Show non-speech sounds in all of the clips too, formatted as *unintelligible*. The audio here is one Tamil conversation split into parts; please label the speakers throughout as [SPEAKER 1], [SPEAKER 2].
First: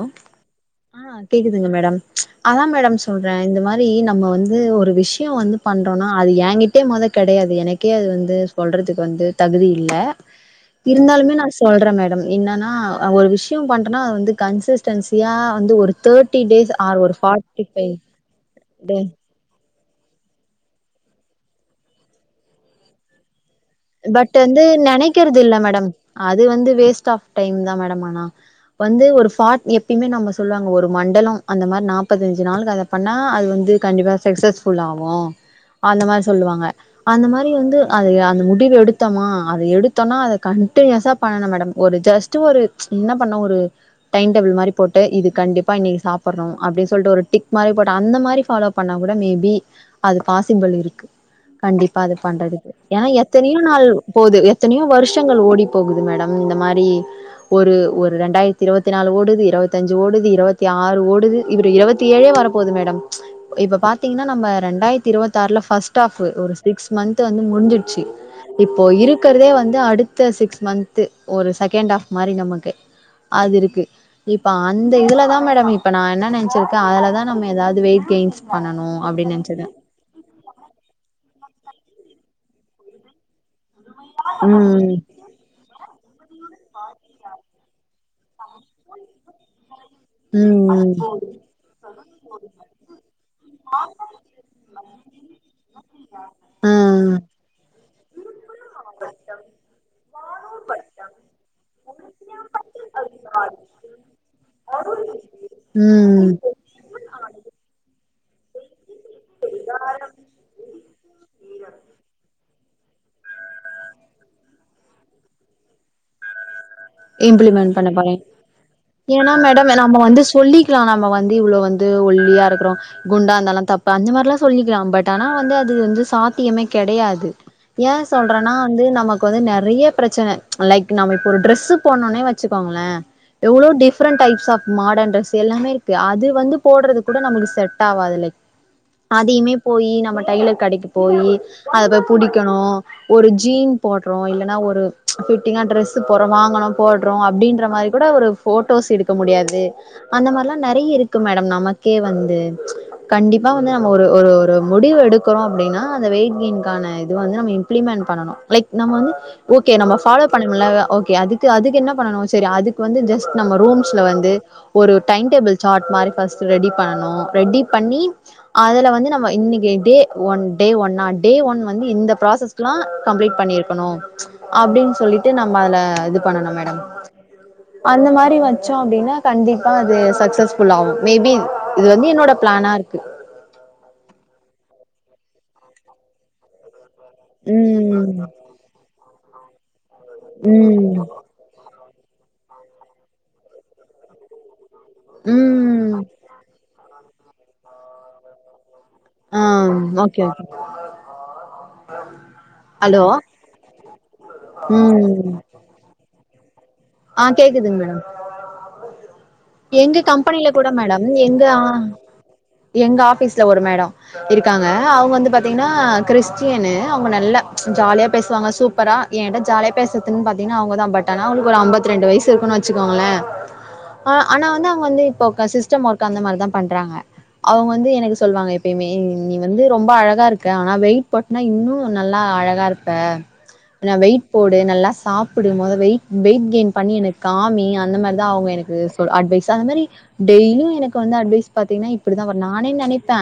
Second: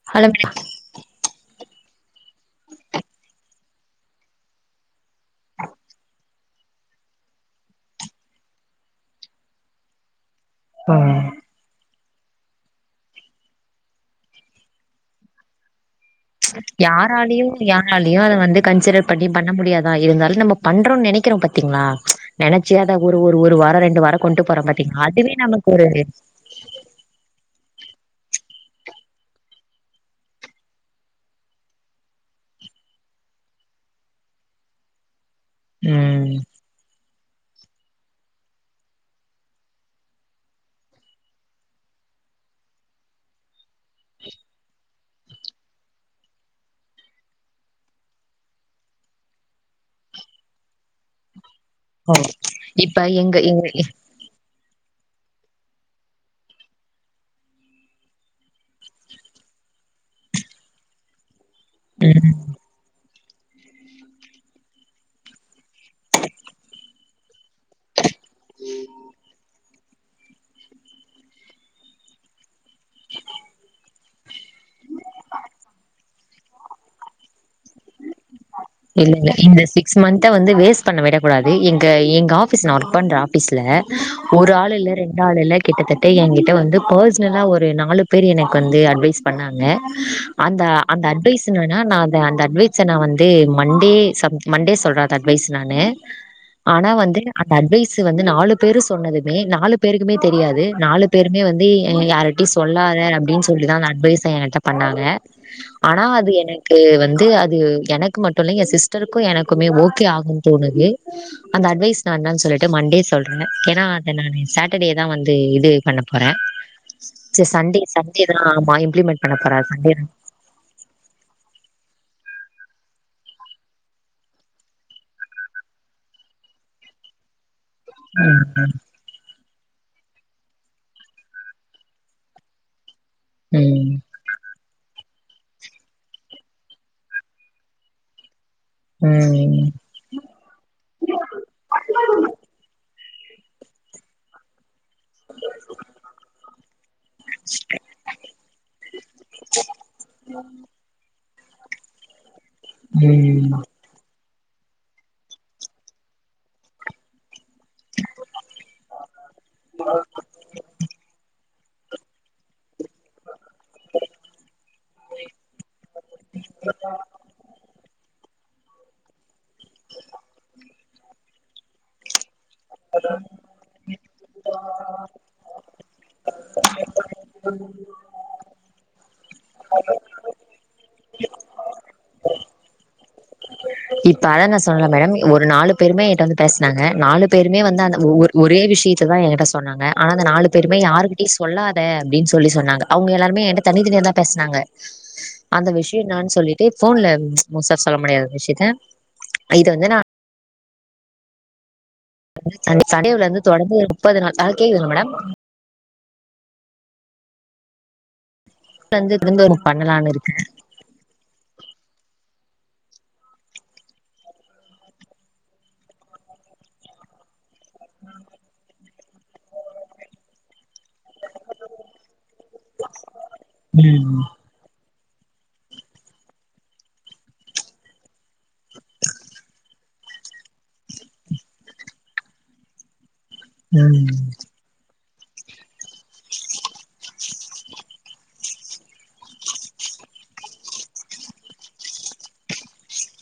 [SPEAKER 1] *unintelligible*
[SPEAKER 2] ஆ கேக்குதுங்க மேடம். அதா மேடம் சொல்றே. இந்த மாரி நம்ம வந்து ஒரு விஷ் யோ வந்து பண்றோனா அது ஏங்கிட் டே மொத கெடையாது. எனக்கே அது வந்து சொல்றதுக்கு வந்து தகுதி இல்ல. இருந்தாலுமே நா சொல்ற மேடம். என்னனா அ ஒரு விஷ்யோ பண்றனா அத வந்து கன்சிஸ்டன்சியா வந்து ஒரு தேட்
[SPEAKER 1] யாராலியு யாராலியு அத வந்து
[SPEAKER 2] டே
[SPEAKER 1] கன்சிடர் பண்ணி பண்ண முடியாதா. இருந்தாலு நம்ம பண்றோன் நெனக்கிறோ பாத்திங்ளா நெனச்சி அத ஒரு ஒரு ஒரு வா அ ரெண்டு வாரோ
[SPEAKER 2] பட்
[SPEAKER 1] கொண்ட்டு போறம் பாத்திங்களா அதுவே நமக்கு ஒரு
[SPEAKER 2] இது வந்து வேஸ்ட் ஆஃப் டைம் தா மேடம் ஆனா. வந்து ஒரு ஃபாட் எப்பிமே நம்ம சொல்வாங்க ஒரு மண்டலோ அந்த மார் நாப்பத்தஞ்சு நாளுக்கு அத பண்ணா அது வந்து கண்டிப்பா சக்ஸஸ்ஃபுல் ஆவு. அந்த மார்
[SPEAKER 1] ம்
[SPEAKER 2] சொல்லுவாங்க. அந்த மாரி வந்து அது அந்த மு டிவு எடுத்தமா அத எடுத்தொனா அத கண்டினியூஸா பண்ணனு மேடம் ஒரு ஜஸ்ட்டு ஒரு என்ன பண்ண ஒரு டைம் டேபிள் மாரி போட் டு இது கண்டிப்பா இன்னிக்கி சாப்பர்றோ அப்டின் சொல்ட்டு ஒரு டிக் மாரி போட்டு அந்த மாரி ஃபாலோ பண்ணா கூட மேபி அது பாசிபிள் இருக்கு. கண்டிப்பா அது பண்றதுக்கு
[SPEAKER 1] இப்ப
[SPEAKER 2] ஏனா எ
[SPEAKER 1] எங்க எங்க
[SPEAKER 2] போது எத்தனையோ வருஷங்கள் ஓடி போகுது மேடம் இந்த மாரி. ஒரு ஒரு ரெண்டாயித்தி இருவத்தி நாலு ஓடுது இருவத்தஞ்சு ஓடுது இருவத்தி ஆறு ஓடுது. இவுரு இருவத்தி ஏழே
[SPEAKER 1] ம்
[SPEAKER 2] வர போது மேடம். இப்ப பாத்திங்ன்னா நம்ம ரண்டாயித்தி இருவத் ஆறுல ஃபஸ்ட் ஆஃப்பு. ஒரு சிக்ஸ் மந்த் வந்து முட்ஞ்சிச்சி. இப்போ இருக்கறதே வந்து அடுத்த சிக்ஸ் மந்த்து. ஒரு செகெண்ட் ஆஃப் மாரி நமக்கு. அது இருக்கு. இப்ப அந்த இதுலதா மேடம் இப்ப நா என்ன நெனச்சுருக்கே அதுலதா நம்ம எதாவ்து வெயிட் கெயின்ஸ் பண்ணணு
[SPEAKER 1] இல்லல்ல.
[SPEAKER 2] அப்டின்னு
[SPEAKER 1] இந்த
[SPEAKER 2] நெனச்சிருக்கே
[SPEAKER 1] சிக்ஸ் மந்த்த வந்து வேஸ் பண்ண விட கூடாது. எங்க எங்க ஆஃபீஸ் நா ஒர்க் பண்ற ஆஃபீஸ்ல ஒரு ஆள்
[SPEAKER 2] ம்
[SPEAKER 1] இல்ல ரெண் டாளுல்ல கிட்டத்தட்ட எங்கிட்ட வந்து பேர்சனலா ஒரு நாலுப் பேர் எனக்கு வந்து அட்வைஸ் பண்ணாங்க அந்த
[SPEAKER 2] ம்
[SPEAKER 1] அந்த
[SPEAKER 2] ம்
[SPEAKER 1] அட்வைஸ் இன்னானா நா அந்த அந்த அட்வைஸ நா வந்தே மண்டே சம் மண்டே சொல்ற அந்த அட்வைஸ் நானு ஆனா
[SPEAKER 2] ம்
[SPEAKER 1] வந்து அந்த அட்வைஸ் வந்து நாலு பேரு சொன்னதுமே நாலு பேருக்குமே தெரியாது நாலுப் பேருமே வந்து யாரிட்டியு சொல்லாத அப்டின் சொல்லிதா அந்த அட்வைஸ் எங்கட்டப் பண்ணாங்க ஆனா
[SPEAKER 2] ம்
[SPEAKER 1] அது எனக்கு வந்து அது எனக் கு மட்டு இல்ல எ சிஸ்டருக்கு எனக்குமே ஓகே ஆகுன் தோணுது அந்த அட்வைஸ் நா இன்னான் சொல்லிட்டு மண்டே சொல்ற. ஏனா அத நானு சேட்டர்டேதா வந்து இது பண்ணம் போற. செரி
[SPEAKER 2] இம்ப்ளிமெண்ட்
[SPEAKER 1] சண்டே
[SPEAKER 2] பண்ண போறே
[SPEAKER 1] சண்டேதா ஆமா இம்ளிமெண்ட் பண்ண போற சண்டேதாங்
[SPEAKER 2] சொல்லீக்லா நம்ம வந்து இவ்ளோ வந்து ஒல்லியா இருக்குறோ குண்டா இந்தாலா தப்பா அந்த மார்லா சொல்லிக்கிலா. பட் ஆனா வந்து அது வந்து சாத்தியமே கெடயாது. ஏ சொல்றனா வந்து நமக்கு வந்து நெறையா பிரச்சன லைக் நம்ம இப்ப ஒரு ட்ரெஸ்சுப் போன்னோனே வெச்சுகோங்ளே எவ்ளோ
[SPEAKER 1] ம்
[SPEAKER 2] different types of modern dress எல்லாமே இருக்கு அது வந்து போட்றதுக் கூட நம்முள்கு செட்டாவாது லைக் அதியுமே
[SPEAKER 1] ம்
[SPEAKER 2] போயி நம்ம டைலர் கடைக்குப் போயி அத போய் புடிக்கணு ஒரு ஜீன் போட்றோ இல்லனா ஒரு ஃபிட்டிங்கா டிரெஸ்சுப் போர்றோ வாங்கனோ போட்றோ அப்டின்ற மாரி கூட ஒரு ஃபோட்டோஸ் எடுக்க முடியாது அந்த மார்லா நெறைய இருக் கு மேடம் நமக்கே வந்து கண்டிப்பா
[SPEAKER 1] ம்
[SPEAKER 2] வந்து ந ம்ம ஒரு ஒரு முடிவு எடுக்கறோ அப்டினா அந்த வெயிட் கெய்ன்க்கான இது வந்து நம்ம இம பிளிமெண்ட் பண்ணனு லைக் நம்ம வந்து ஓக்கே நம்ம ஃபாலோ பண்ண முல்ல அ ஓகே அதுக் கு அதுக்கு என்ன பண்ணனு செரி அதுக்கு வந்து ஜஸ்ட் நம்ம ரூம்ஸ்ல வந்து ஒரு டைம் டேபிள் சாட் மாதிரி ஃபஸ்ட்டு ரெடி பண்ணனு ரெடி பண்ணி அதுல வந்து நம்ம இன்னைக்கி டே ஒன் டே ஒன்னா டே ஒன் வந்து இந்த ப்ராசஸ் க்லா கம்ப்ளீட் பண்ணிருக்கணு அப்டின் சொல்லிட்டு நம்ம அதுல இது பண்ணனு மேடம் அந்த மாரி வன் சோ அப்டினா கண்டிப்பா அது சக்சஸ்ஃபுல் ஆவு மேபி இது வந்து என்னோட பிளானாருக்கு
[SPEAKER 1] இப்ப அதா நா சொன்னல மேடம் ஒரு நாலுப் பேருமே என்ட்ட வந்து பேச்னாங்க நாலுப் பேருமே வந்து அந்த ஒ
[SPEAKER 2] ம்
[SPEAKER 1] ஒர் ஒரே விஷியத்த தா எங்கிட்ட சொன்னாங்க ஆனா அந்த நாலு பேருமே
[SPEAKER 2] ம்
[SPEAKER 1] யாருகிட்டியுச் சொல்லாதே அப்டின் சொல்லி சொன்னாங்க அவுங்க எல்லாருமே என்ட்ட தனித் தனியாதா பேச்னாங்க அந்த
[SPEAKER 2] ம்
[SPEAKER 1] விஷ்ய என்னான் சொல்லிட்டு ஃபோன்ல முழுசா சொல்ல முடியாது விஷ்யத்த
[SPEAKER 2] ஆம் ஓகே ஓகே
[SPEAKER 1] சண்டே
[SPEAKER 2] ஹலோ
[SPEAKER 1] சண்டேவுலந்து தொடர்ந்து முப்பது நாள் ஹலோ கேக்குதுங்ளா மேடம்
[SPEAKER 2] ம் ஆ கேக்குதுங் மேடம்
[SPEAKER 1] வந்து இருந்து
[SPEAKER 2] எங்க
[SPEAKER 1] பண்ணலான்னு இருக்கே
[SPEAKER 2] கம்பெனில கூட மேடம் எங்க ஆ எங்க ஆபீஸ்ல ஒரு மேடோ இருக்காங்க அவுங்க வந்து பாத்தீங்னா கிறிஸ்டியனு அவுங்க நல்ல ஜாலியா பேசுவாங்க சூப்பரா என்ட ஜாலியா பேசற்துன் பாத்தீங்னா அவுங்கதா பட் ஆனா அவுங்களுக்கு ஒரு அம்பத் திரெண்டு வயசு இருக்குன் வச்சுகோங்ளே ஆ
[SPEAKER 1] ம்
[SPEAKER 2] ஆனா வந்து அவுங்க வந்து இப்ப கசிஸ் டம் ஒர்க் அந்த மாரிதா பண்றாங்க அவுங்க வந்து எனக்கு சொல்வாங்க எப்பியுமே நீ வந்து ரொம்ப அழகா இருக்க ஆனா வெயிட் போட் னா இன்னு நல்லா அழகாருப்ப ந
[SPEAKER 1] ம்
[SPEAKER 2] வெயிட் போடு நல்லா சாப்பிடு மொத வெயிட் வெயிட் கெயின் பண்ணி எனக் காமி அந்த மாரிதா அவுங்க எனக்கு சொல் அட்வைஸ் அந்த மாரி டெய்லியு எனக்கு வந்து அட்வைஸ் பாத்தீங்னா இப்பிடிதா வரு நானே நெனைப்பே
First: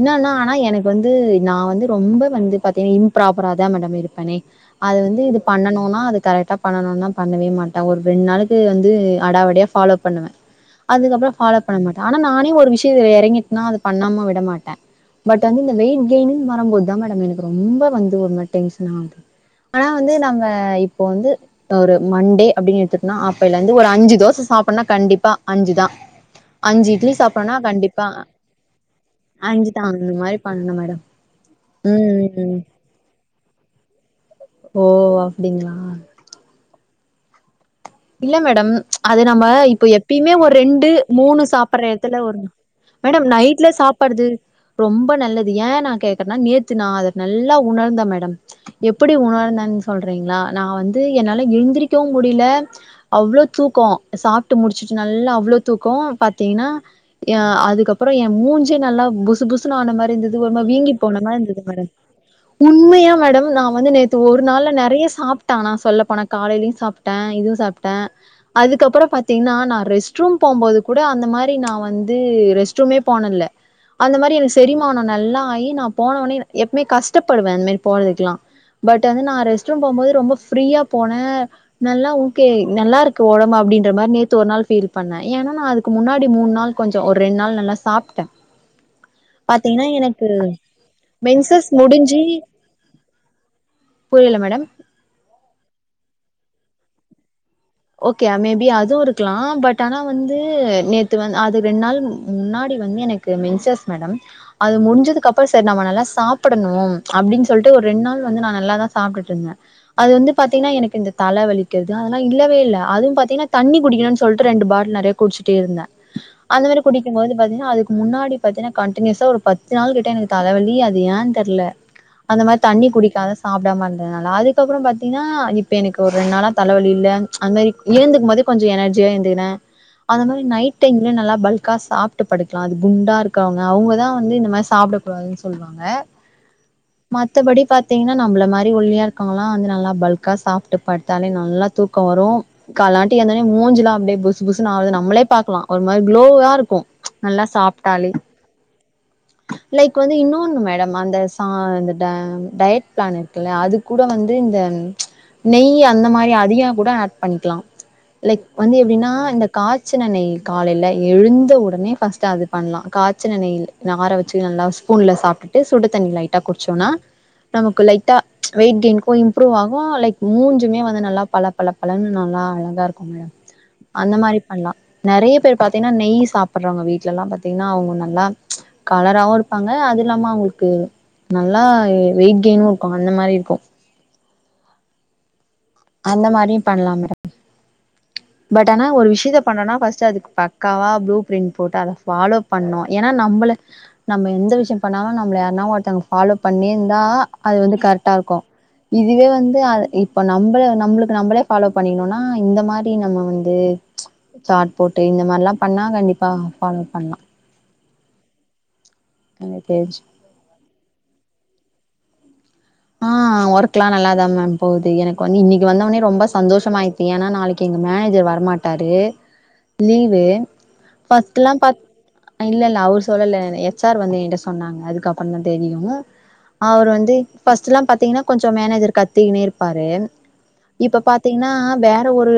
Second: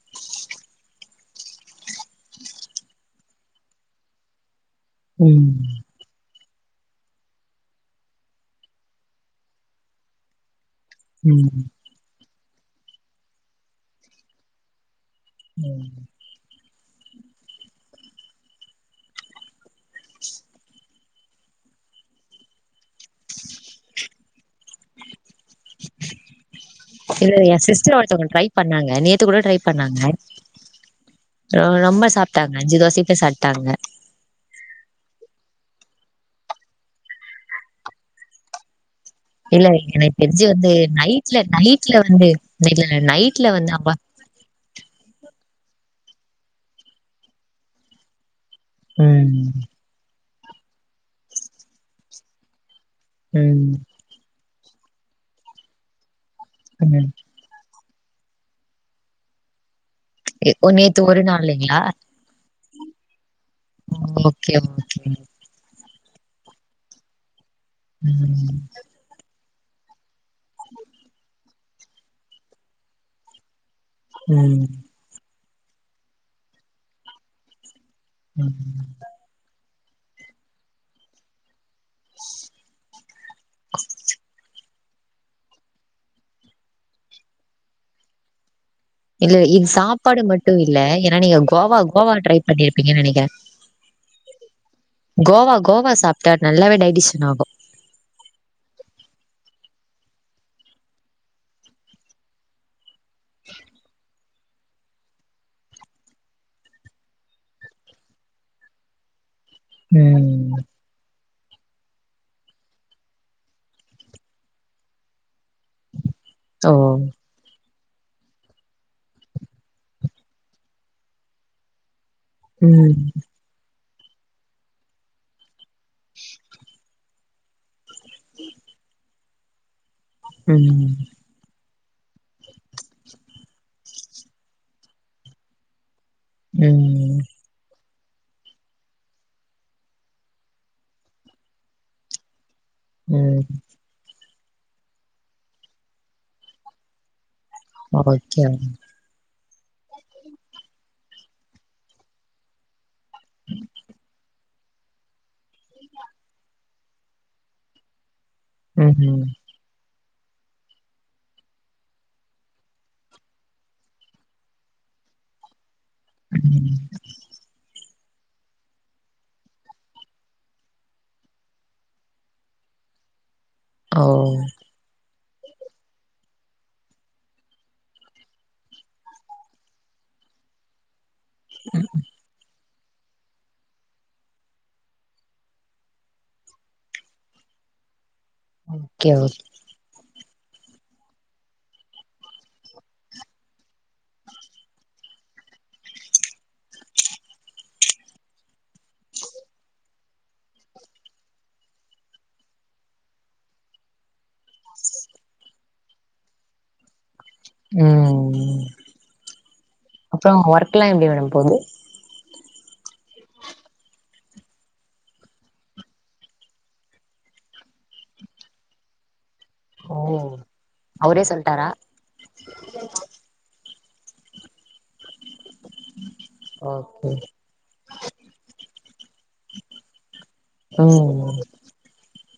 [SPEAKER 2] இன்னானா ஆனா எனக்கு வந்து நா வந்து ரொம்ப வந்து பாத்தீங்க இம்ப்ராப்பரா தா மேடம் இருப்பனே அத வந்து இது
[SPEAKER 1] ம்
[SPEAKER 2] பண்ணனுனா அது கரெட்டா பண்ணனுனா பண்ணவே மாட் ட ஒரு ரெண் நாளுக்கு வந்து அடாவடியா ஃபாலோ பண்ணுவ அதுக்கப்புற ஃபாலோ பண்ண மாட் ஆனா நானே ஒரு விஷ்யதில எறங்கிட்னா அது பண்ணாம விட மாட்ட பட் வந்து இந்த
[SPEAKER 1] ம்
[SPEAKER 2] வெயிட் கெயினுன் வரம்போத்தா மேடம் எனக்கு ரொம்ப வந்து ஒரு மாரி டென்ஷனாவுது ஆனா வந்து நாங்க இப்ப வந்து ஒரு மண்டே அப்டின்னு எடுத்துக்குனா அப்பைலயிருந்து ஒரு அஞ்சு தோச சாப்டனுனா கண்டிப்பா அஞ்சுதா
[SPEAKER 1] இல்ல ஏ சிஸ்டர் ஒருத்தங்க ட்ரை பண்ணாங்க நேத்து கூட ட்ரை
[SPEAKER 2] அஞ்சு தா
[SPEAKER 1] பண்ணாங்க
[SPEAKER 2] அந்த மாரி பண்ணனு மேடம்
[SPEAKER 1] ரொம்ப
[SPEAKER 2] ம்
[SPEAKER 1] சாப்ட்டாங்க அஞ்சு தோசை கிட்ட சாப்ட்டாங்க
[SPEAKER 2] ஓ அப்டிங்ளா இல்ல மேடம் அது நம்ம
[SPEAKER 1] இல்ல
[SPEAKER 2] இப்ப
[SPEAKER 1] எனக்கு
[SPEAKER 2] எப்பயுமே
[SPEAKER 1] தெரிஞ்சு
[SPEAKER 2] ஒரு
[SPEAKER 1] வந்து
[SPEAKER 2] ரெண்டு
[SPEAKER 1] நைட்ல
[SPEAKER 2] மூணு சாப்ட்ற
[SPEAKER 1] நைட்ல
[SPEAKER 2] எடத்துல
[SPEAKER 1] வந்து
[SPEAKER 2] ஒரு
[SPEAKER 1] இல்ல
[SPEAKER 2] மேடம் நைட்ல
[SPEAKER 1] வந்து அம்மா
[SPEAKER 2] சாப் படுது ரொம்ப நல்லது ஏன்னா கேக்குறேன்னா நேத்து நா அத நல்லா உணர்ந்தே மேடம் எப்டி
[SPEAKER 1] ம்
[SPEAKER 2] உணர்ந்தானு சொல்றீங்ளா நா வந்து என்னால எழுந்திரிக்கவு முடில அவ்ளோ
[SPEAKER 1] ம்
[SPEAKER 2] தூக்கோ சாப்ட்டு முடிச்சுட்டு நல்லா அவ்ளோ தூக்கோ பாத்தீங்கன்னா
[SPEAKER 1] ம்
[SPEAKER 2] ஏ அதுக்கப்றோ ஏ மூஞ்சே நல்லா புசு புசுனு ஆன மாறி இருந்தது ஒரு மாரி
[SPEAKER 1] ஓ
[SPEAKER 2] வீங்கி
[SPEAKER 1] நேத்து
[SPEAKER 2] போன
[SPEAKER 1] ஒரு
[SPEAKER 2] மாரி இருந்தது
[SPEAKER 1] நாள்லைங்களா
[SPEAKER 2] மேடம் உண்மையா மேடம் நா வந்து நேத்து ஒரு
[SPEAKER 1] ஓகே
[SPEAKER 2] நாள்ல
[SPEAKER 1] ஓகே
[SPEAKER 2] நெறைய சாப் ட்ட நா சொல்ல போன காலையியு சாப்ட்டே இதுவு சாப்ட்டே
[SPEAKER 1] ம்
[SPEAKER 2] அதுக்கப்றோ பாத்தீங்கன்னா நா ரெஸ்ட் ரெஸ்ட் ரூம் போம்போது கூட அந்த மாரி நா வந்து ரெஸ்ட் ரூமே போனதில்ல அந்த மாரி எனக்கு
[SPEAKER 1] ம்
[SPEAKER 2] செரிமானோ நல்லா ஆகி நா போன ஒடனே எப்பமே கஷ்டப்படுவே அந்த மாரி போறதுக்குலா
[SPEAKER 1] ம்
[SPEAKER 2] பட் வந்து நா ரெஸ்ட் ரெஸ்ட் ரூம் போம்போதே ரொம்ப ஃப்ரியா போனே நல் க்கே நல்லா இருக்கு ஒடம்பு அப்டின்ற மாரி நேத்து ஒரு நாள் ஃபீல் பண்ணே ஏன்னா நா அதுக்கு முன்னாடி மூணு நாள் கொஞ்சோ ஒரு ரெண் நாள் நல்லா சாப்ட்டே
[SPEAKER 1] இல்ல இது
[SPEAKER 2] பாத்தீங்கன்னா
[SPEAKER 1] சாப்பாடு
[SPEAKER 2] எனக்கு
[SPEAKER 1] மட்டு இல்ல ஏன்னா நீங்க
[SPEAKER 2] மென்சஸ்
[SPEAKER 1] கோவா கோவா
[SPEAKER 2] முடிஞ்சு
[SPEAKER 1] ட்ரை பண்ணிருப்பீங்க நெனைக்கிற
[SPEAKER 2] புரில மேடம்
[SPEAKER 1] கோவா கோவா சாப்ட்டா நல்லாவே டைஜிஷன் ஆகு
[SPEAKER 2] ஓகே மேபி அதுவு இருக்கலா பட் ஆனா வந்து நேத்து வந் அது ரெண் நாள் முன்னாடி வந்து எனக்கு மென்சஸ் மேடம் அது முடிஞ்சதுக்கு அப்றோ செரி நம்ம நல்லா சாப்டணு அப்டின்னு சொல்லிட்டு ஒரு ரெண் நாள் வந்து நா நல்லா தா சாப்ட்டுட்டு இருந்தே அது வந்து
[SPEAKER 1] ம்.
[SPEAKER 2] பாத்தீங்கன்னா எனக்கு இந்த தல வலிக்கிறது அதெல்லா இல்லவே இல்ல அது பாத்தீங்கன்னா தண்ணி குடிக்கணுனு சொல்ட்டு ரெண்டு பாட்டில் நெறைய குடிச்சுட்டே இருந்தே அந்த
[SPEAKER 1] ஓ!
[SPEAKER 2] மாரி குடிக்கு போது பாத்தீங்கன்னா அதுக்கு முன்னாடி பாத்தீன்னா கன்டினியூசா ஒரு பத்து நாள் கிட்ட எனக்கு தலவலி அது ஏன்னு தெர்ல அந்த மாரி தண்ணி
[SPEAKER 1] ம்,
[SPEAKER 2] குடிக்காத சாப்பிடாம இருந்ததுனால அதுக்கப்றோ பாத்தீங்கன்னா இப்ப எனக்கு ஒரு ரெண்நாளா தலவலி இல்ல அது மாரி எழுந்துக்கு போதே கொஞ்சோ எனர்ஜியா எந்திர்க்குற அந்த மாரி நைட் டைம்
[SPEAKER 1] ம்,
[SPEAKER 2] நல்லா பல்க் க்கா சாப்ட்டு படுக்கலா அது குண்டா இருக்கவங்க அவங்கதா வந்து இந்த மாரி சாப்ட்டக் கூடாதுன்னு சொல்லுவாங்க
[SPEAKER 1] ம்
[SPEAKER 2] மத்தபடி பாத்தீங்கன்னா நம்மள மாரி ஒல்லியா இருக்கவங்கெல்லா வந்து நல்லா பல்கா சாப்ட்டு படுத்தாலே நல்லா தூக்க கம் வரு கால்லாட்டி
[SPEAKER 1] ம்.
[SPEAKER 2] எழுந்தேன்னே மூஞ்சேலா அப்டியே புஷ் புஷ் புஷ்னு ஆவுது நம்மளே பாக்கலா ஒரு மாரி குளோவா இருக்கு நல்லா சாப்ட்டாலே
[SPEAKER 1] ஓகே.
[SPEAKER 2] லைக் வந்து இன்னொன்னு மேடம் அந்த சா இந்த ட டயட் பிளன் இருக்குல்ல அது கூட வந்து இந்த நெய் அந்த மாரி அதிக கூட ஆட் பண்ணிக்கலா லைக் வந்து எப்டின்னா
[SPEAKER 1] ம்ஹ்ம்.
[SPEAKER 2] இந்த காச்சின நெய் காலையில எழுந்த உடனே ஃபர்ஸ்ட் அது பண்லா காச்சின நெயில் ஆர வெச்சு நல்லா ஸ்பூன்ல சாப்ட்டுட்டு சுடு தண்ணி லைட்டா குடிச்சோன்னா நமக்கு லைட்டா வெயிட் கெய்ன்க்கு இம்ப்ரூவ் ஆகு லைக் மூஞ்சுமே வந்து நல்லா பள பள பளன்னு நல்லா அழகா இருக்கு மேம்
[SPEAKER 1] ஓ!
[SPEAKER 2] அந்த மாரி பண்லா நெறைய பேர் பாத்தீங்கன்னா நெய் சாப்ட்டுறாங்க வீட்லெல்லா பாத்தீங்கன்னா அவங்க நல்லா கலராவு இருப்பாங்க அது இல்லாம அவங்களுக்கு நல்லா வெயிட் கெயினு இருக்கு அந்த மாரி இருக்கு அந்த மாரியு பண்லா மேடம் பட் ஆனா ஒரு
[SPEAKER 1] ஓகே,
[SPEAKER 2] விஷயத்த
[SPEAKER 1] ஓகே.
[SPEAKER 2] பண்ணனுன்னா ஃபஸ்ட் அதுக்கு பக் பக்கவா ப்ளூ பிரிண்ட் போட்டு அத ஃபாலோ பண்ணு ஏன்னா நம்மளே நம்ம எந்த விஷயோ பண்ணாலு நம்மள யார்னாவு ஒருத்தவங்க ஃபாலோ பண்ணியிருந்தா அது வந்து கரெக்டா இருக்கு இதுவே வந்து ஆது இப்ப நம்மள நம்மளுக்கு நம்மளே ஃபாலோ பண்ணிகனுனா இந்த மா டி நம்ம வந்து சாட் போட்டு இந்த மாரில்லா பண்ணா கண்டிப்பா ஃபாலோ பண்லா
[SPEAKER 1] ம்
[SPEAKER 2] *unintelligible*
[SPEAKER 1] அப்றோ ஒர்க்லா எப்டி மேடம் போகுது
[SPEAKER 2] ஆ ஒர்க்லா நல்தா மேம் போகுது எனக்கு வந்து இன்னக்கி வந்தோனே ரெம்ப சந்தோஷமாய்ர்க்கு ஏன்னா நாளக்கி எங்க மேனேஜர் வரமாட் ட்டாரு
[SPEAKER 1] ஓ!
[SPEAKER 2] லீவு
[SPEAKER 1] அவரே
[SPEAKER 2] ஃபஸ்ட்லா
[SPEAKER 1] சொல்ட்டாரா?
[SPEAKER 2] பாத் இல்லல்ல அவரு சொல்லல எச் ஆர் வந்து ஏன்ட்ட சொன்னாங்க அதுக்கப் பண்ண தெரியு அவரு
[SPEAKER 1] ஓகே.
[SPEAKER 2] வந்து ஃபஸ்ட்ல்லா பாத்தீங்ன்னா கொஞ்சொ மேனேஜர் கத்திகின்னே இருப்பாரு இப்ப
[SPEAKER 1] ம்.
[SPEAKER 2] பாத்தீங்ன்னா னா வேற ஒரு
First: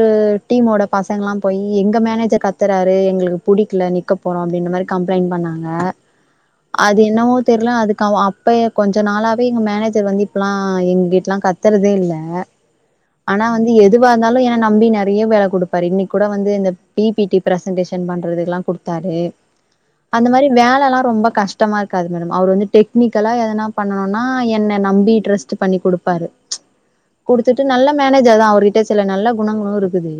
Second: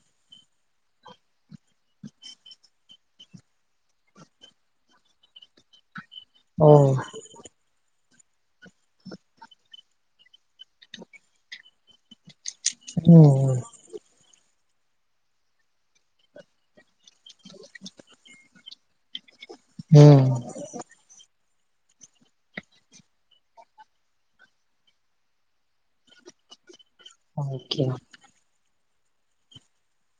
[SPEAKER 2] டீமோட பசங்கல்லா போயி எங்க மேனேஜர் கத்துறாரு எங்களுக்கு புடிக்ல நி க்க போறோ அப்டின்ற மாரி கம்ப்ளைண்ட் பண்ணாங்க
[SPEAKER 1] ஓ!
[SPEAKER 2] அது என்னவோ தெர்ல அதுக்கு அவோ அப்பயே கொஞ்ச நாளாவே எங்க மேனேஜ் ஜர் வந்து இப்பல்லா எங்ககிட்ல்லா கத்துறதே இல்ல ஆனா
[SPEAKER 1] ம்,
[SPEAKER 2] வந்து எது எதுவா இருந்தாலு என நம்பி நெறைய வேல குடுப்பாரு இன்னக் கூட வந்து இந்த பி பி டி பிரசன்டேஷன் பண்றதெல்லா குடு தாரு அந்த
[SPEAKER 1] ம்.
[SPEAKER 2] மாரி வேலல்லா ரொம்ப கஷ்டமா இருக்காது மேடம் அவரு வந்து டெக்னிக்கலா எதனா பண்ணனுனா என்ன நம்பி ட்ரஸ்ட்டு பண்ணி குடுப்பாரு குடுத்துட்டு
[SPEAKER 1] ஓகே.
[SPEAKER 2] நல்ல மேனேஜர்தா அவரு ட சில நல்ல குணங்களு இருக்குது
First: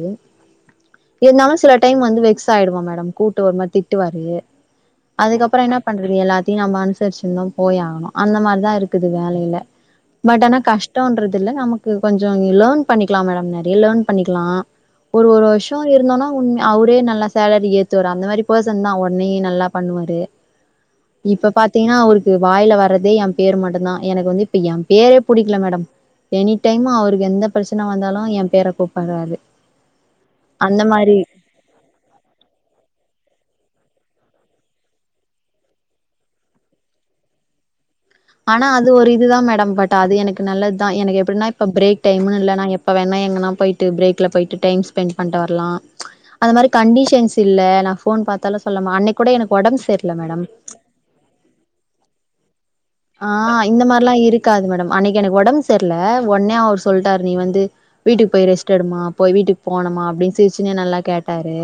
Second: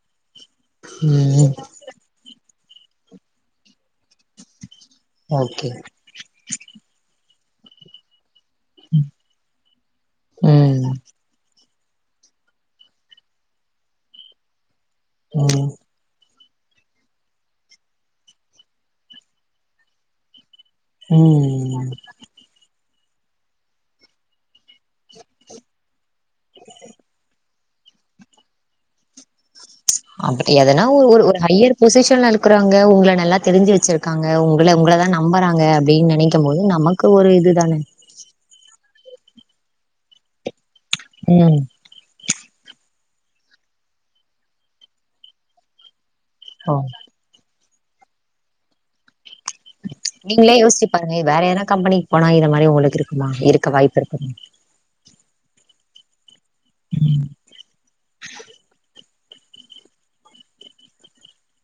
[SPEAKER 1] ம்.
[SPEAKER 2] இருந்தாலு சில டைம் வந்து வெக்சாய்டுவே மேடம் கூப்டு ஒரு மாரி திட்டுவாரு அதுக்கப்பற
[SPEAKER 1] ஓகே.
[SPEAKER 2] என்னா பண் எல்லாத்தயு நம்ம அனுசருச்சுந்தா போய் ஆகணு அந்த மாரிதா இருக்குது இல்ல பட் ஆனா
[SPEAKER 1] ம்,
[SPEAKER 2] கஷ்டோ ர்ரதில்ல நமக்கு கொஞ்சொ லேர்ன் பண்ணிக்கலா மேடம் நெறைய லேர்ன் பண்ணிக்கலா ஒரு ஒரு
[SPEAKER 1] ம்,
[SPEAKER 2] வர்ஷோ மாரி இருந்தோனா உன்னே அவுரே நல்லா சேலரி ஏத்துவாரு அந்த மாரி பெர்சன் தா உட்னயே நல்லா பண்ணுவாரு இப்ப
[SPEAKER 1] ம்.
[SPEAKER 2] பாத்தீங்ன்னா அவருக்கு வாய்ல வர்ரதே எ பேர் மட்டுந்தா எனக்கு வந்து எ பேரே புடிக்கல மேடம் எனி டைம்மு அவருக்கு எந்த பிரச்சன வந்தாலு எ பேர கூப்பற்றாரு
[SPEAKER 1] அப்டி எதனா ஒரு ஒரு ஹையர் பொசிஷன்ல இருக்கறவங்க உங்கள நல்லா தெருஞ்சு வச்சுருக்காங்க உங்கள உங்களதா நம்பறாங்க அப்டின் நெனைக்கம் போது நமக் க்கு ஒரு இது தான
[SPEAKER 2] ஆனா அது ஒரு இதுதா மேடம் பட் அது எனக்கு நல்லத் தா எனக்கு எப்டின்னா
[SPEAKER 1] ம்.
[SPEAKER 2] இப்ப ப்ரேக் டைம்ன்னு இல்ல நா எப்ப வேணா எங்கனா போய்ட்டு ப்ரேக்ல போய்ட்டு டைம் ஸ்பெண்ட் பண்ட்டு வர்லா அந்த மாரி
[SPEAKER 1] ஓ
[SPEAKER 2] கண்டிஷன்ஸ் இல்ல நா போன் பாத்தாலு சொல்லாம அன்னக் கூட எனக்கு ஒடம்பு சரி இல்ல மேடம்
[SPEAKER 1] பாங்க வேற எதனா கம்பனிக் போனா இந்த மாரி ஒங்களுக்கு இருக்
[SPEAKER 2] ஆ இந்த மாரிலா இருக்காது மேடம் அன்னக்கி எனக்கு ஒடம்பு சர்ல ஒன்னே அவரு சொல்ட்டாரு
[SPEAKER 1] ம்
[SPEAKER 2] நீ வந்து வீட்டுக்கு போய் ரெஸ்ட் எடுமா போய் வீட்டுக்கு போணும்மா அப்டின் சிருச்சுன்னே நல்லா கேட்டாரு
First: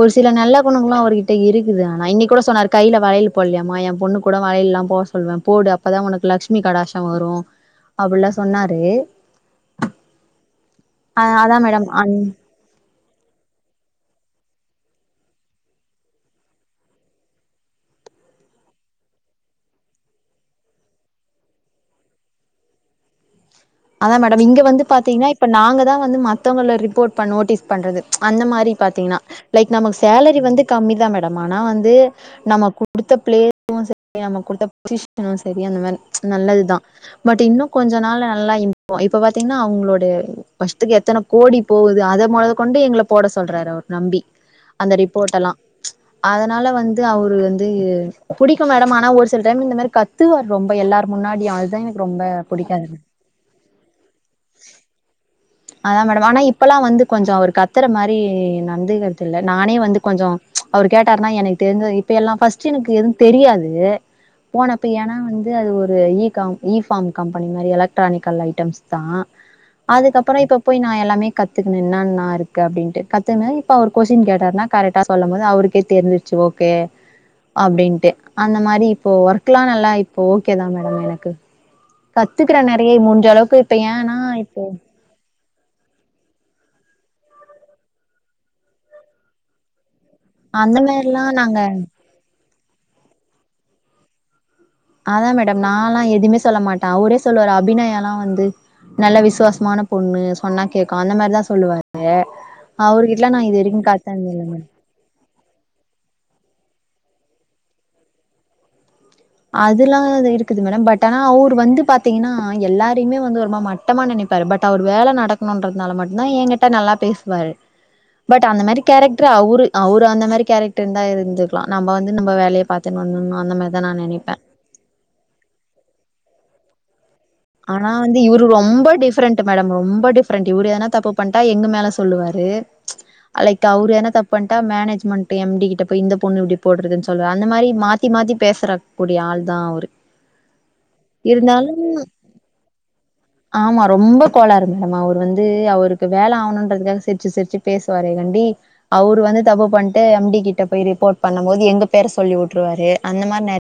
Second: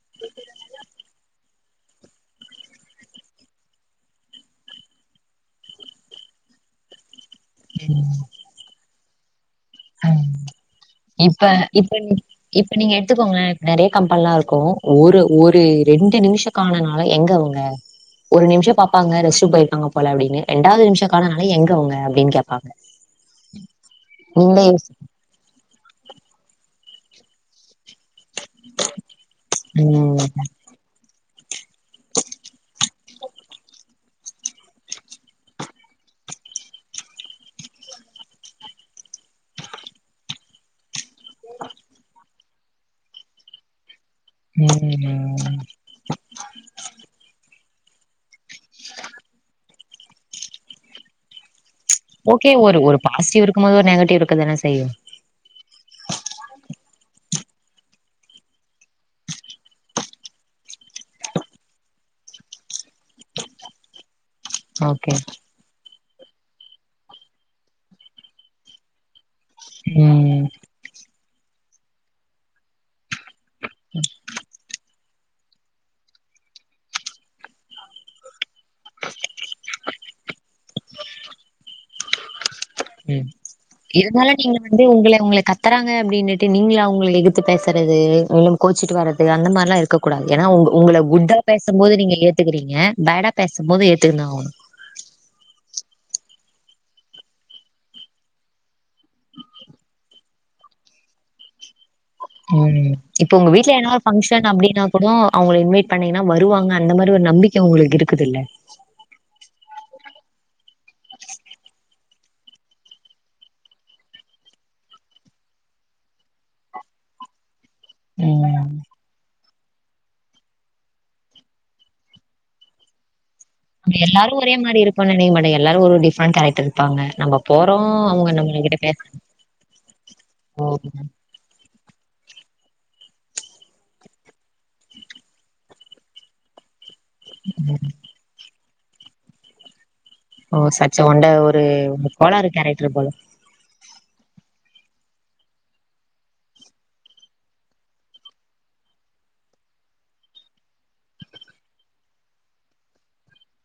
[SPEAKER 2] ஒரு சில நல்ல குணங்களு அவர்கிட்ட இருக்குது ஆனா இன்னக் கூட சொன்னாரு கைல வளையல் போல்லயாமா என் பொண்ணு கூட வளையல்லா போட சொல்வே போடு அப்பதா ஒனக்கு லக்ஷ்மி கடாசொ வரு அப்பிலா சொன்னாரு
[SPEAKER 1] ம்.
[SPEAKER 2] அ
[SPEAKER 1] இப்ப
[SPEAKER 2] அதா மேடம்
[SPEAKER 1] இப்ப நீ
[SPEAKER 2] அன்
[SPEAKER 1] இப்ப நீங்க எடுத்துக்கோங்க நெறைய கம்பல்லா இருக்கு ஒரு ஒரு ரெண்டு நிமிஷோ காணனால எங்க அவ்ங்க ஒரு நிம்ஷ பாப்பாங்க ரெஸ்ட்ரூம் போய்ருக்காங்க போல அப்டின்னு ரெண்டாவது நிம்ஷ காணனால எங்க அவ்ங்க அப்டின் கேப்பாங்க
[SPEAKER 2] அதா மேடம் இங்க
[SPEAKER 1] நீங்களே
[SPEAKER 2] வந்து
[SPEAKER 1] யோசி
[SPEAKER 2] பாத்தீங்கன்னா இப்ப நாங்கதா வந்து மத்தவங்கல ரிப்போர்ட் பண்ணு நோட்டீஸ் பண்றது அந்த மாரி பாத்தீங்ன்னா லைக் நமக்கு
[SPEAKER 1] ம்
[SPEAKER 2] சேலரி வந்து கம்மிதா மேடம் ஆனா வந்து நம்ம குடுத்த பிளே கு சரி நமக்கு குடுத்த பொசிஷனு சரி அந்த மாரி நல்லது தா பட் இன்னு கொஞ்ச நாள நல்லா இப்போ இப்ப பாத்தீங்ன்னா அவ்ங்ளோட பஷ்ட்டுக்கு எத்தன கோடி போகுது அத மொத கொண்டு எங்கள போட சொல்றாரு அவரு நம்பி அந்த ரிப்போடலா
[SPEAKER 1] ம்.
[SPEAKER 2] அதனால வந்து அவரு வந்து புடிக்கு மேடம் ஆனா ஒரு சில டைம் இந்த மாரி கத் கத்துவார் ரொம்ப எல்லார் முன்னாடியு அல்தா எனக் ரொம்ப புடிக்காது
[SPEAKER 1] அசிவ்இருக்கும்போது ஒரு நெகட்டிவ் இருக்கதனே செய்யு
[SPEAKER 2] அதா மேடம் ஆனா இப்பலா வந்து கொஞ்ச அவர் கத்தற மாரி நடந்துகற்த் இல்ல நானே வந்து கொஞ்சோ அவர் கேட்டாருனா எனக்கு தெரிஞ்ச இப்ப எல்லா பஃஸ்ட் எனக்கு எதுவு தெரியாது போனப்ப
[SPEAKER 1] ஓகே
[SPEAKER 2] ஏனா வந்து அது ஒரு இ காம் இ ஃபாம் கம்பெனி மாரி எலக்ட்ரானிக்கல் ஐட்டம்ஸ் பா அதுக்கப்
[SPEAKER 1] ம்
[SPEAKER 2] நா எல்லாமே கத்துக்குனு என்னான்னா இருக்கு அப்டின்ட்டு கத்துனு இப்ப அவர் கொஷின் கேட் அர்னா கரெட்டா சொல்லும் போது அவருக்கே தெரிஞ்சிச்சி ஓகே அப்படின்ட்டு அந்த மாரி இப்போ ஒர்க்ல்லா நல்லா இப்போ ஓகே தா மேடம் எனக்கு கத்துக்கறே நெறைய மூன்ஜளவுக்கு இப்ப ஏன்னா இப்போ
[SPEAKER 1] உங்ளே உங்ள கத் த்தராங்க அப்படின்னுட்டு நீங்ளா அவ்ங்ள எதுத்து பேசுறது இலும் கோச்சிட்டு வரது அந்த மாரிலா இருக் க்கக்கூடாது ஏன்னா உங்கு
[SPEAKER 2] அந்த
[SPEAKER 1] உங்கள
[SPEAKER 2] மாரிலா
[SPEAKER 1] குட்டா
[SPEAKER 2] நாங்க
[SPEAKER 1] பேசும்போது நீங்க ஏத்துக்கறீங்க பேடா பேசும்போது ஏத்துக்குனா ஆவ்னு
[SPEAKER 2] அதா மேடம் நாலா எதுமே சொல்ல மாட்டா அவரே சொல்லுவாரு அபிநயாலா வந்து நல்ல விசுவாசமான பொண்ணு சொன்னா கேக்கு அந்த மாரிதா சொல்லுவாரு அவர்கிட்டலா
[SPEAKER 1] இப்ப
[SPEAKER 2] நா
[SPEAKER 1] உங்க
[SPEAKER 2] இது
[SPEAKER 1] வீட்ல
[SPEAKER 2] வரைக்கு
[SPEAKER 1] என்னலா
[SPEAKER 2] காட்னது இல்ல
[SPEAKER 1] ஃபங்க்ஷன்
[SPEAKER 2] மேடம்
[SPEAKER 1] அப்டின்னா புடோ அவங்கள இன்வைட் பண்ணீங்கன்னா வருவாங்க அந்த மாரி ஒரு நம்பிக்க உங்களுக் இருக்குதுல்ல
[SPEAKER 2] அதுல்லா இது இருக்குது மேடம் பட் ஆனா அவர் வந்து பத் த்தீங்கனா எல்லாரையுமே வந்து ஒருமா மட்டமா நினைப்பாரு பட் அவர் வேல நடக்கணுன்றதுனால மட்டுதா எங்கிட் ட்ட நல்லா பேசுவாரு பட் அந்த
[SPEAKER 1] ம்.
[SPEAKER 2] மாரி கேரக்ட்ரு அவ்ரு அவர் அந்த மாரி கேரக்டர்ன்தா இருந்துர்லா நம்ப வந்து நம்ப வேலைய பாத்துன் வந்துனானு அந்த மாரி
[SPEAKER 1] எல்லாரு ஒரே மாரி இருப்பானு நெனைக்க மாட்ட எல்லாரு ஒரொர் டிஃப்ரண்ட் கேரக்டர் இருப்பாங்க நம்ப
[SPEAKER 2] ஆனா வந்து இவுரு ரொம்ப டிஃப்ரெண்ட் மேடம் ரொம்ப டிஃப்ரெண்ட்
[SPEAKER 1] ஓ!
[SPEAKER 2] இவுரு எதனா தப்புப் பண்ட்டா எங்க மேல சொல்லுவாரு அலைக் தவ்ரு எனா தப் பன்ட்டா மேனேஜ்மெண்ட் எம்டி கிட்ட போய் இந்த பொண்ணு இப்டி போட்றதுன் ச் தொல் அந்த மாரி மாத்தி மாத்தி பேசற கூடிய ஆள் தா அவ்ரு
[SPEAKER 1] ஓ சச்ச ஒண்ட ஒரு கோலாறு கேரக்டர் போல
[SPEAKER 2] ஆமா ரொம்ப கோளாறு மேம் அவர் வந்து அவருக்கு வேல ஆகணுன்றதுக்காக சிரிச்சு சிரிச்சு பேசுவாரே கண்டி அவ்ரு வந்து தப்பு பண்ட்டு எம்டி கிட்ட போய் ரிப்போட் பண்ணும் போது எங்க பேர சொல்லி விட்ருவாரு அந்த மாரி நே